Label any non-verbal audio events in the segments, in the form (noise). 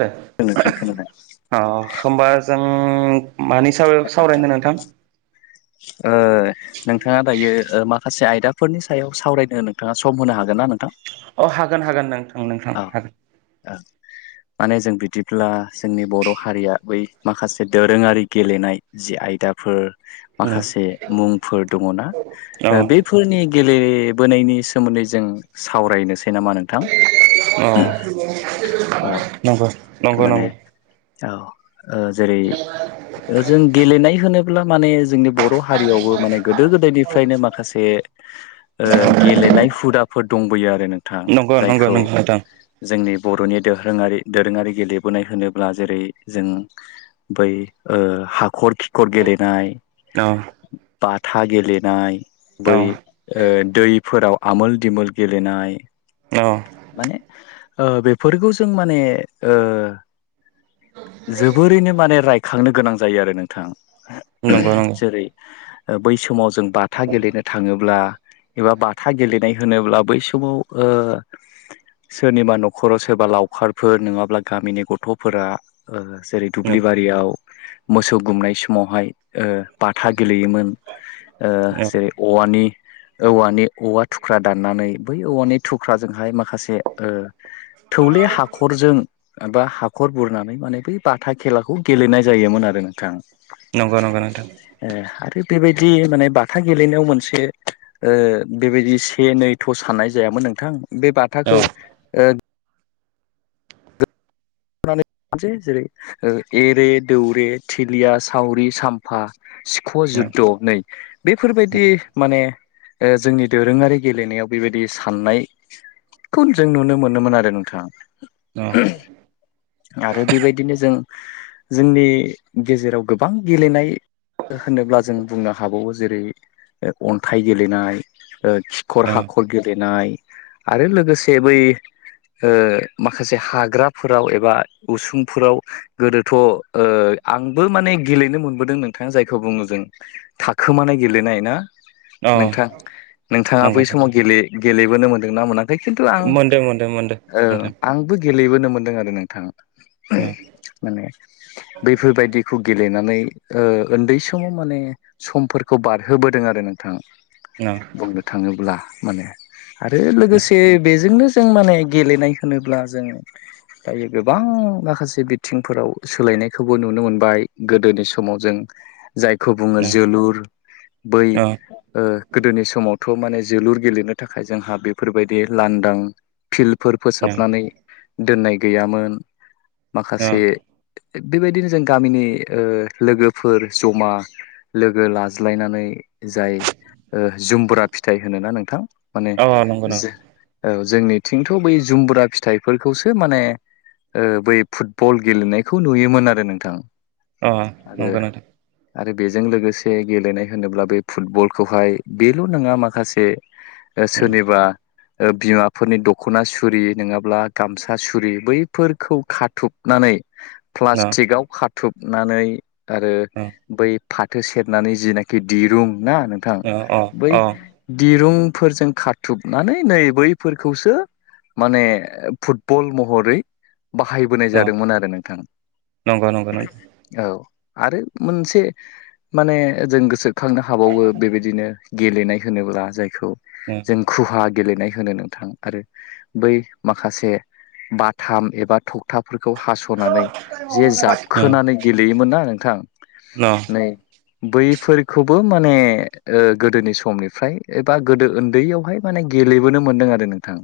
दे नोंथां खोनादों अ होमबा जों मानि साव सावरायनो नोंथां नोंथाङा दायो माखासे आयदा फोरनि सायाव सावरायनो नोंथाङा सम होनो हागोन ना नोंथां अ हागोन हागोन नों नोंथां औ हागोन औ माने जों बिदिब्ला जोंनि बर' हारिया बै माखासे दोरोङारि गेलेनाय जि आयदाफोर औ माखासे मुंफोर दङना औ बेफोरनि गेलेबोनायनि सोमोन्दै जों सावरायनोसै नामा नोंथां औ औ नंगौ नंगौ माने नंगौ औ जेरै जों गेलेनाय होनोब्ला माने जोंनि बर हारियावबो माने गोदो गोदायनिफ्रायनो माखासे ओ गेलेनाय हुदाफोर दंबोयो आरो नोंथां नंगौ नंगौ नंगौ जायखौ नोंथां जोंनि बर'नि दोरारि दोरोङारि गेलेबोनाय होनोब्ला जेरै जों बै ओ हाखर खि खर गेलेनाय औ बाथा गेलेनाय बै औ ओ दैफोराव आमोल दिमोल गेलेनाय औ माने ओ बेफोरखौ जों माने ओ जोबोरैनो माने रायखांनो गोनां जायो आरो नोंथां नंगौ नंगौ जेरै बै समाव जों बाथा गेलेनो थाङोब्ला एबा बाथा गेलेनाय होनोब्ला बै समाव ओ सोरनिबा न'खराव सोरबा लावखारफोर नङाबा अब्ला गामिनि गथफोरा जेरै औ दुब्लि बारियाव मोसौ गुमनाय समावहाय ओ बाथा गेलेयोमोन ओ जेरै औवानि औवानि औवा थुख्रा दाननानै बै औवानि थुख्राजोंहाय मा माखासे ओ थौले हाखरजों बा हाखर बुरनानै माने बै बाथा खेलाखौ गेलेनाय जायोमोन आरो नोंथां नंगौ नंगौ नोंथां थिग बेबायदि माने बाथा गेलेनायाव मोनसे ओ बेबायदि से नै थ' साननाय जायामोन। नोंथां बे औ बाथाखौ नैसै जेरै एरे दौरे थिलिया सावरि सामफा सिख जुद्ध नै बेफोरबायदि माने ओ जोंनि दोरोङारि गेलेनायाव बेबायदि साननाय खुनजों नुनो मोनोमोन आरो नोंथां औ आरो बेबायदिनो जों जोंनि गेजेराव गोबां गेलेनाय होनोब्ला जों बुंनो हाबावो जेरै अन्थाइ गेलेनाय ओ खिखर हाखर गेलेनाय आरो लोगोसे बै ओ माखासे हाग्राफोराव उसुंफोराव गोदोथ ओ आंबो माने गेलेनो मोनबोदों नोंथाङा जायखौ बुङो जों थाखोमानाय गेलेनाय ना औ नोंथां नोंथाङा नंगौ बै समाव नोंथां गेल गेलेबोनो मोनदोंनाा मोन फ्राय खिन्थु आं मोनदों मोनदों मोनदों ओ नोंथां आंबो गेलेबोनो मोनदों आरो नोंथां औ माने बैफोरबायदिखौ गेलेनानै उन्दै समाव माने समफोरखौ बारहोबोदों आरो नोंथाङा औ बुंनो थाङोब्ला माने आरो लोगोसे बेजोंनो जों माने गेलेनाय होनोब्ला जों दायो गोबां माखासे बिथिंफोराव सोलायनायखौबो नुनो मोनबाय गोदोनि समाव जों जायखौ बुङो जोलुर बै गोदोनि समाव थ माने जोलुर गेलेनो थाखाय जोंहा बेफोरबायदि लांदां फिल्डफोर फोसाबनानै दोननाय गैयामोन माखासे बेबायदिनो जों गामिनि ओ लोगोफोर जमा लोगो लाज्लायनानै जाय जुमबुरा फिथाइ होनोना नोंथां माने औ नंगौ नंगौ जो ओ जोंनिथिंथ बै जुमबुरा फिथाइफोरखौसो माने बै फुटबल गेलेनायखौ नुयोमोन आरो नोंथां अ आरो नंग नोंथां आरो बेजों लोगोसे गेलेनाय होनोब्ला बे फुटबलखौहाय बेल' नङा माखासे सोरनिबा बिमाफोरनि दख'ना सुरि नङाब्ला गामसा सुरि बैफोरखौ खाथुबनानै अ प्लास्टिकआव खाथुबनानै आरो बै फाथो सेरनानै जिनाखि दिरुं ना नोंथां अ अ बै अ दिरुं फोरजों खाथुबनानै नै बैफोरखौसो माने फुटबल महरै बाहायबोनाय अ जादोंमोन आरो नोंथां नंगौ नंगौ नंगौ औ आरो मोनसे माने जों गोसोखांनो हाबावो बेबायदिनो गेलेनाय होनोब्ला जायखौ जों खुहा गेलेनाय नोंथां आरो बै माखासे बाथाम एबा थख थाफोरखौ हासनानै जे जाबखोनानै गेलेयोमोन ना नोंथां अ नै बैफोरखौबो माने गोदोनि समनिफ्राय एबा गोदो उन्दैयावहाय माने गेलेबोनो मोनदों आरो नोंथां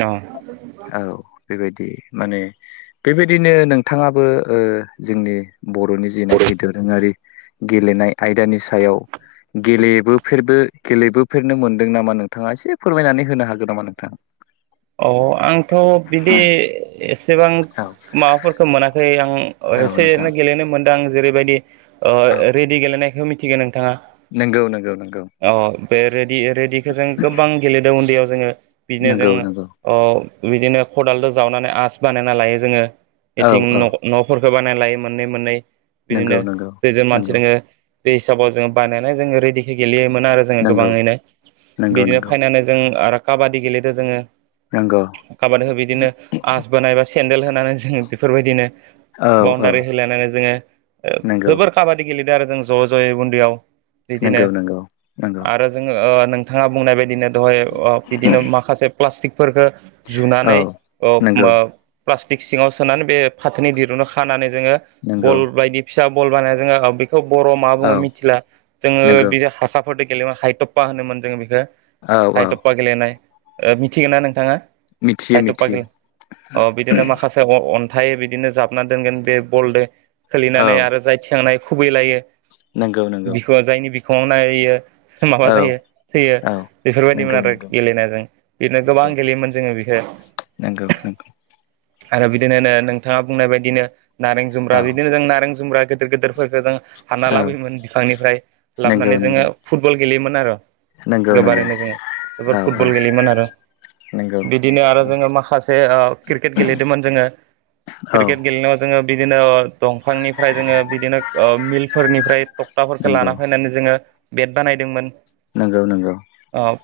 औ औ बेबायदि माने बेबायदिनो नोंथाङाबो ओ जोंनि बर'नि जेनाखि दोरोङारि गेलेनाय आयदानि सायाव गेलेबोफेरबो गेलेबोफेरनो मोनदों नामा नोंथाङा एसे फोरमायनानै होनो हागोन नामा नोंथां औ आंथ' बिदि एसेबां औ माबाफोरखौ मोनाखै आं औ एसे नोंथां एरैनो गेलेनो मोनदों आं जेरैबायदि ओ औ रेडि गेलेनायखौ मिथिगो नों- बिथाङा नंगौ नंगौ नंगौ अ बे रेडि रेडिखौ जों गोबां गेलेदों उन्दैयाव जोङो नगौ नगौ ओ बिदिनो खदालजों जावनानै आसि बानायना लायो जोङो औ बेथिं औ नफोरखौ बायना लायो मोननै मोननै नंगौ बिदिनो नंगौ जों मानसि नंगौ दोङो बे हिसाबाव जोङो बानायना जोङो रेडिखो गेलेयो मोन आरो जोङो नंगौ गोबाङैनो नंगौ बिदिनो नंगौ फाइनालि जों आरो काबादि गेलेदों जोङो नंगौ काबादखौ बिदिनो आस बोनाय बा सेन्देल होनानै जोङो बेफोरबायदिनो औ औ बाउनदारि होलायनानै जोङो नंगौ जोबोर काबादि गेले ज जयै उन्दैयाव बिदिनो नंगौ नंगौ नंगौ आरो जोङो ओ नोंथाङा बुंनाय बदिनो दहाय ओ बिदिनो माखासे प्लास्टिकफोरखौ औ जुनानै नंगौ प्लास्टिक सिङाव सोनानै बे फाथोनि दिरुआव खानानै जोङो नंगौ बल बायदि फिसा बल बानाया जोङो (unintelligible) बेखौ बर मा औ बुङो मिथिला जोङो नंगौ बि हाखाफोरजों गेलेयोमोन हाइथप्पा होनोमोन जोङो बेखौ औ औ हाइथतपा गेलेनाय ओ मिथिगौ ना नोंथाङा मिथियो हायथपा मिथियो गेले बिदिनो माखासे हाय बिदिनो जाबना दोनगोन बे बलजों औ खोलिनानै आरो जाय थिखांनाय खुबैलायो नंगौ नंगौ बिख जायनि बिखङाव नाङैयो माबा औ जायो थैयो औ बेफोरबायदिमोन नंगौ आरो नंगौ गेलेनायजों बिदिनो गोबां नंगौ गेलेयोमोन जोङो बेखौ नंगौ नंगौ आरो बिदिननो नोंथाङा बुंनाय बायदिनो नारें जुम्ब्रा औ बिदिनो जों नारें जुम्ब्रा गिदिर गिदिरफोरखौ जों हाना औ लाबोयोमोन बिफांनिफ्राय लाबानै नंगौ जोङो नंगौ फुटबल गेलेयोमोन आरो नंगौ नंगौ गोबारैनो जोङो औ जोब औ फुटबल गेलेयोमोन आरो नंगौ बिदिनो आरो औ जोङो माखासे ओ क्रिकेट गेलेदोंमोन जोङो क्रिकेट गेलेनायाव जोङो बिदिनो ओ दंफांनिफ्राय जोङो बिदिनो ओ मिलफोरनिफ्राय टक्टाफोरखौ नंगौ लाना फैनानै जोङो बेड बानायदोंमोन नंगौ नंगौ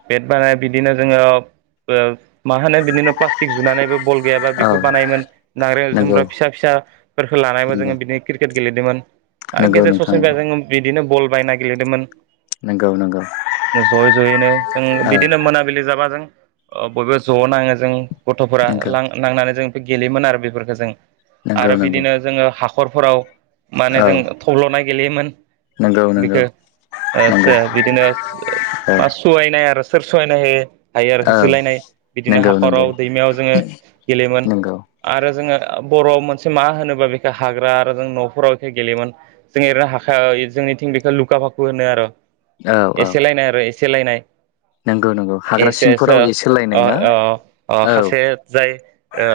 बेद बानाय बिदिनो जोङो बो मा होनो बिदिनो प्लाष्टिक जुनानैबो बल गैयाबा औ बेखौ बानायोमोन आरो नाग् नंगौ जुमग्रा फिसा फिसाफोरखौ लानायोन जोङो नंगौ बिदि क्रि क्रिकेट गेलेदोंमोन आरो नंगौ गेजेर नोंथां ससेनिफ्राय नंगौ जोङो बिदिनो बल बायना गेलेदोंमोन नंगौ नंगौ जयै जयैनो जों औ बिदिनो मोनाबिलि जाबा जों अ बयबो ज' नाङो जों गथ'फोरा नंगौ लां नां नांनानै जों बे गेलेयोमोन आरो बेफोरखो जों नंगौ आरो नंगौ बिदिनो जोङो हाखरफोराव माने औ जों थब्ल'नाय गेलेयोमोन नंगौ नंगौ बिखो ओ नंगौ सो बिदिनो औ बा सहायनाय आरो सो सोरसनो ह (unintelligible) औ जोलायनाय बिदिनो नंगौ नंगौ हाखराव दैमायाव जोङो गेलेयोमोन नंगौ आरो जोङो आ बर'आ मोनसे मा होनोबा बेखो हाग्रा आरो जों न'फोराव बेखो गेलेयोमोन जों एरै हाखा जोंनि इथिं बेखो लुका फाखु होनो आर' औ औ एसेलायनाय आर' एसेलायनाय नंगौ नंगौ हाग्रा सिंफोराव एसे लायनाय ना अय अ अ औ खासे जाय ओ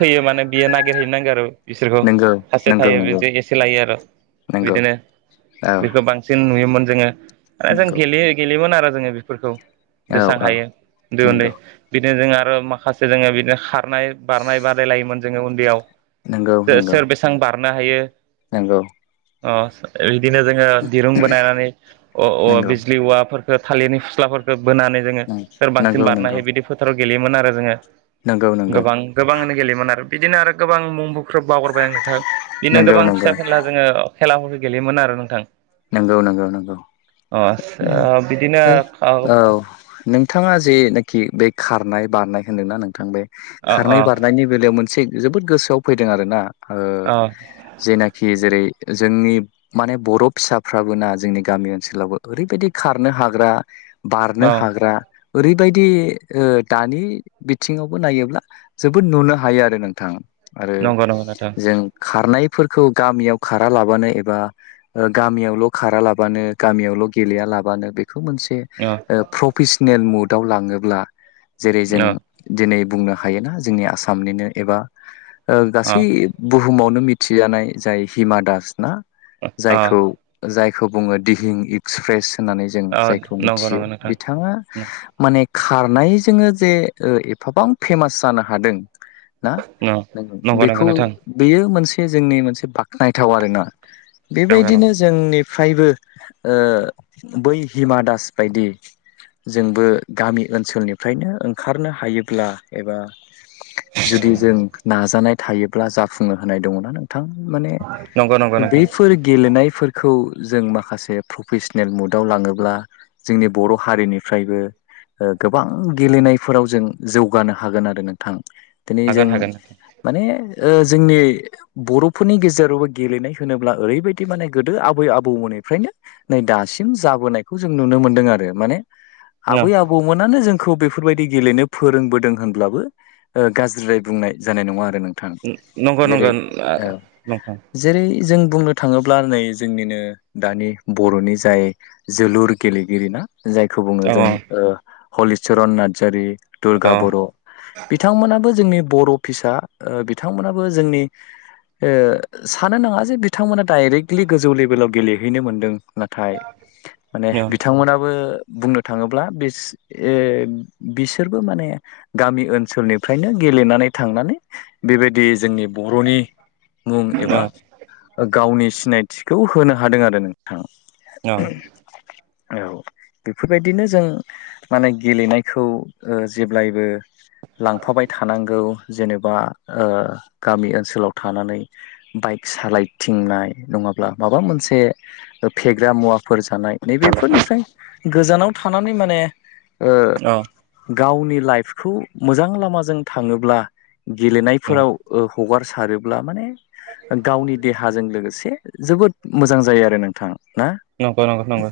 थैयो माने बियो नागिरहैनो नांगो आरो बिसोरखौ नंगौ सासे नंगौ थायो नंगौ बिदि एसे लायो आरो नंगौ बिदिनो औ बेखो बांसिन नुयोमोन जोङो दा जों नंगौ गेले गेलेयोमोन आरो जोङो बेफोरखौ औ जेसां औ हायो दो उन्दै नंगौ बिदिनो जोङो आरो माखासे जोङो बिदिनो खारनाय बारनाय बादायलायोमोन जोङो उन्दैयाव नंगौ सो नंगौ सोर बेसेबां बारनो हायो नंगौ ओ बिदिनो जोङो दिरुं बानायनायनानै औ नंगौ बिजलि औवाफोर थालिरनि फस्लाफोरखौ बोनानै जोङो सोर बांसिन नंगौ बारनो नंगौ हायो बिदि फोथाराव गेलेयोमोन आरो जोङो नंगौ नंगौ गोबां गोबांनो गेलेयोमोन आरो बिदिनो आरो गोबां मुं ख्रोब बावगारबाय आं नोंथां बिदिनो नंगौ गोबां फिसा फेनला जोङो खेलाफोरखो गेलेयोमोन आरो नोंथां नंगौ नंगौ नंगौ अ ओ ओ बिदिनो जाय अ औ नोंथाङा जेनोखि बे खारनाय बारनाय होनोना नोंथां बे अ अ खारनाय बारनायनि बेलायाव मोनसे जोबोद गोसोआव फैदो आरोना ओ अ औ जेनाखि जेरै जोंनि माने बरफ फिसाफ्राबो ना जोंनि गामि ओनसोलावबो ओरैबायदि खारनो हाग्रा बारनो हाग्रा ओरैबायदि दानि बिथिङावबो नायोब्ला जोबोद नुनो हायो आरो नोंथां आरो नंगौ नंगौ नोंथां जों खारनायफोरखौ गामियाव खारा लाबानो एबा गामियावल' खारा लाबानो गामियावल' गेलेया लाबानो बे खौ मोनसे अ ओ प्रफेसनेल मुदयाव लाङोब्ला जेरै जों अ दिनै बुंनो हायोना जोंनि आसामनिनो एबा ओ अ गासै बुहुमाव बेनो मिथिजानाय जाय हिमा दास ना अ जायखौ जायखौ बुङो दिहिं एक्सप्रेस होननानै जों अ जायखौ नंगौ मिथियो नंगौ नोंथां बिथाङा माने खारनाय जोङो जे ओ एफाबां फेमास जानो हादों। ना नंगौ नंगौ बेखौ नोंथां बेयो मोनसे जोंनि मोनसे बाख्नायथाव आरोना नंगौ बेबायदिनो नंगौ जोंनि फ्रायबो बै हिमा दास बायदि जोंबो गामि ओनसोलनिफ्रायनो ओंखारनो हायोब्ला एबा जुदि जों नाजानाय थायोब्ला जाफुंनो हानाय दङ ना नों नोंथां माने नंगौ नंगौ नोंथां बे गेलेनायफोरखौ जों माखासे प्रफेसनेल मुदाव लाङोब्ला जोंनि बर' हारिनिफ्राय फायबो ओ गोबां गेलेनायफोराव जों जौगानो हागोन आरो नोंथां दिनै जों हागोन हागोन माने ओ जोंनि बर'फोरनि गेजेरावबो गेलेनाय होनोब अब्ला ओरैबायदि माने गोदो आबै आबौमोननिफ्रायनो नै दासिम जाबोनायखौ जों नुनो मोन्दों आरो माने। आबै आबौमोनानो जों खौ बेफोरबायदि गेलेनो फोरोंबोदों होनब्लाबो ओ गाज्रिद्राय बुंनाय जानाय नङा आरो नों नोंथां नंगौ जेर नंगौ औ नोंथां जेरै जों बुंनो थाङोब्ला नै जोंनिनो दानि बर'नि जाय जोलुर गेलेगिरि ना जायखौ बुङो औ जों ओ हलिचरन नार्जारि दुर्गा औ बर'बिथांमोनाबो जोंनि बर' फिसा ओ बिथांमोनाबो जोंनि ओ सानो नाङा जे बि बिथांमोना डाइरेक्टलि गोजौ लेभेलाव गेलेहैनो मोन्दों नाथाय माने बिथांमोनाबो बुंनो थाङोब्ला बिसो ए बिसोरबो माने गामि ओनसोलनिफ्रायनो गे गेलेनानै थांनानै बेबायदि जोंनि बर'नि मुं एबा गावनि सिनायथिखौ होनो हादों आरो नोंथाङा अह औ। बेफोरबायदिनो जों माने गेलेनायखौ ओ जेब्लायबो लांफाबाय थानांगौ। जेनेबा ओ गामि ओनसोलाव थानानै बाइक सालाय थिंनाय नङाब्ला माबा मोनसे फेग्रा मुवाफोरजों थानाय नैबेफोरनिफ्राय गोजानाव थानानै माने ओ औ गावनि लाइफखौ मोजां लामाजों थाङोब्ला गेलेनायफोराव ओ हगारसारोब्ला माने गावनि राहाजों लोगोसे जोबोद मोजां जायो आरो नोंथाङा नंगो नंगो नंगो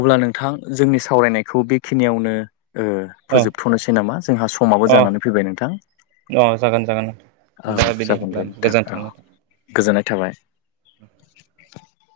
अब्ला नोंथां जोंनि सावरायनायखौ बेखिनियावनो ओ औ फोजोबथ'नोसै नामा जोंहा समाबो जानानै फैबाय नोंथां दा औ दा बिनि जागोन दे होनब्ला नोंथां औ गोजानथांना गोजोननाय थाबाय